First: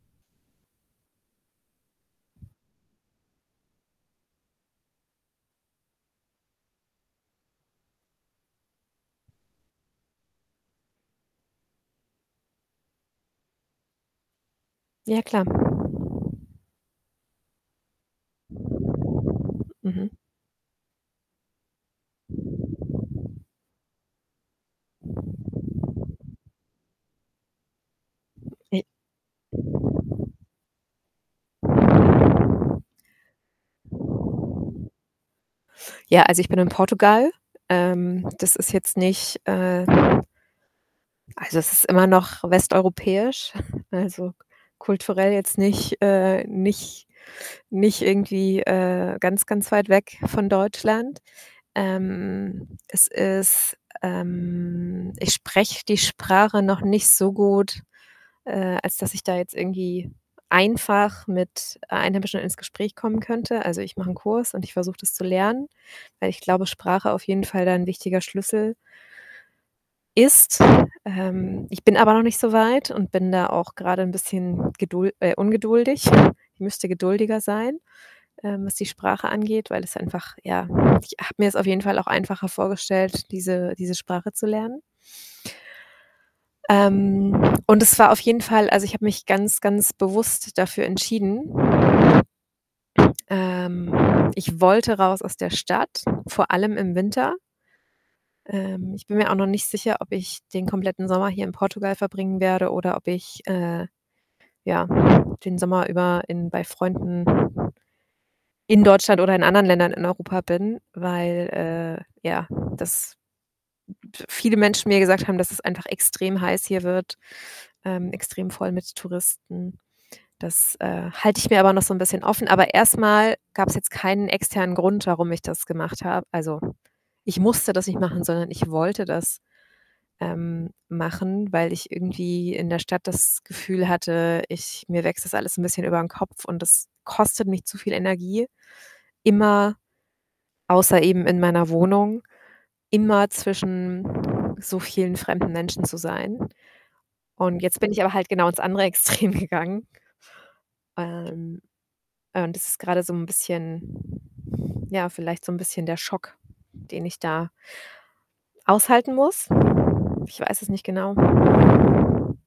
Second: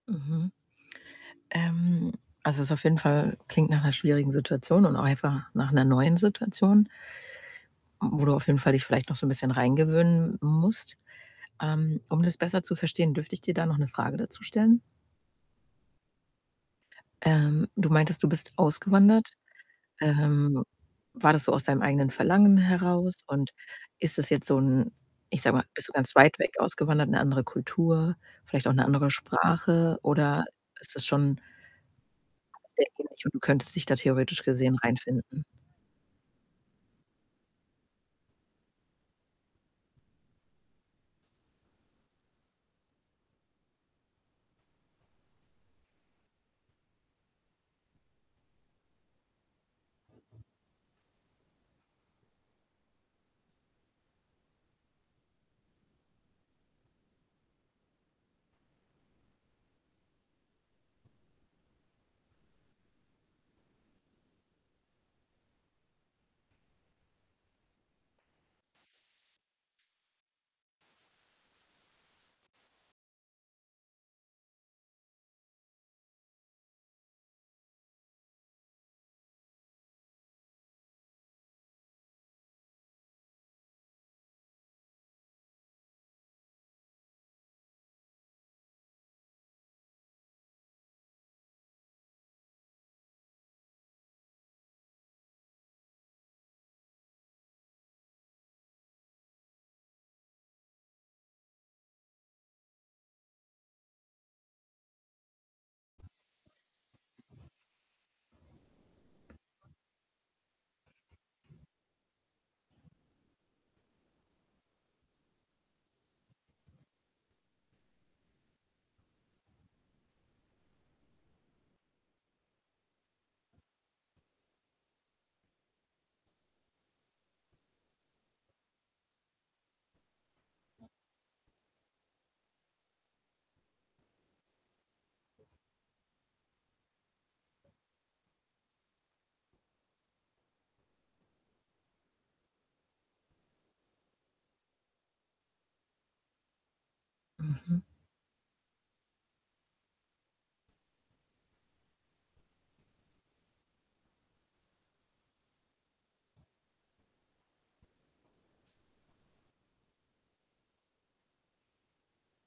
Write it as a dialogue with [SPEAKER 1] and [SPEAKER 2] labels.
[SPEAKER 1] Mhm. Ähm, also, es ist auf jeden Fall klingt nach 'ner schwierigen Situation und auch einfach nach 'ner neuen Situation mm, wo du auf jeden Fall dich vielleicht noch so 'n bisschen reingewöhnen musst. Ähm, um das besser zu verstehen, dürfte ich dir da noch 'ne Frage dazu stellen?
[SPEAKER 2] Ja, klar.
[SPEAKER 1] Ähm, du meintest, du bist ausgewandert.
[SPEAKER 2] Mhm.
[SPEAKER 1] Ähm, war das so aus deinem eigenen Verlangen heraus? Und ist das jetzt so 'n ich sage mal, bist du ganz weit weg ausgewandert in 'ne andere Kultur? Vielleicht auch
[SPEAKER 2] I
[SPEAKER 1] 'ne andere Sprache? Oder ist das schon sehr ähnlich und du könntest dich da theoretisch gesehen reinfinden?
[SPEAKER 2] Ja, also, ich bin in Portugal. Ähm, das ist jetzt nicht, äh also, es ist immer noch westeuropäisch, also, kulturell jetzt nicht, äh, nicht nicht irgendwie, äh, ganz, ganz weit weg von Deutschland. Ähm, es ist, ähm, ich spreche die Sprache noch nicht so gut, äh, als dass ich da jetzt irgendwie einfach mit Einheimischen ins Gespräch kommen könnte. Also, ich mache 'n Kurs und ich versuche das zu lernen, weil ich glaube, Sprache auf jeden Fall da 'n wichtiger Schlüssel ist. Ähm, ich bin aber noch nicht so weit und bin da auch grade 'n bisschen gedul äh, ungeduldig. Ich müsste geduldiger sein, ähm, was die Sprache angeht, weil das einfach, ja ich habe mir's auf jeden Fall auch einfacher vorgestellt, diese diese Sprache zu lernen. Ähm, und es war auf jeden Fall also, ich habe mich ganz, ganz bewusst dafür entschieden Ähm, ich wollte raus aus der Stadt, vor allem im Winter. Ähm, ich bin mir auch noch nicht sicher, ob ich den kompletten Sommer hier in Portugal verbringen werde oder ob ich, äh, ja, den Sommer über in bei Freunden in Deutschland oder in anderen Ländern in Europa bin, weil, äh, ja, dass p viele Menschen mir gesagt haben, dass es einfach extrem heiß hier wird, ähm, extrem voll mit Touristen. Das, äh, halte ich mir aber noch so 'n bisschen offen, aber erst mal gab's jetzt keinen externen Grund, warum ich das gemacht habe. Also, ich musste das nicht machen, sondern ich wollte das, ähm, machen, weil ich irgendwie in der Stadt das Gefühl hatte, ich mir wächst das alles 'n bisschen über 'n Kopf und das kostet mich zu viel Energie, immer außer eben in meiner Wohnung, immer zwischen so vielen fremden Menschen zu sein. Und jetzt
[SPEAKER 1] Mhm.
[SPEAKER 2] bin ich aber halt genau ins andere Extrem gegangen ähm, äh, und das ist grade so 'n bisschen, ja, vielleicht so 'n bisschen der Schock, den ich da aushalten muss. Ich weiß es nicht genau.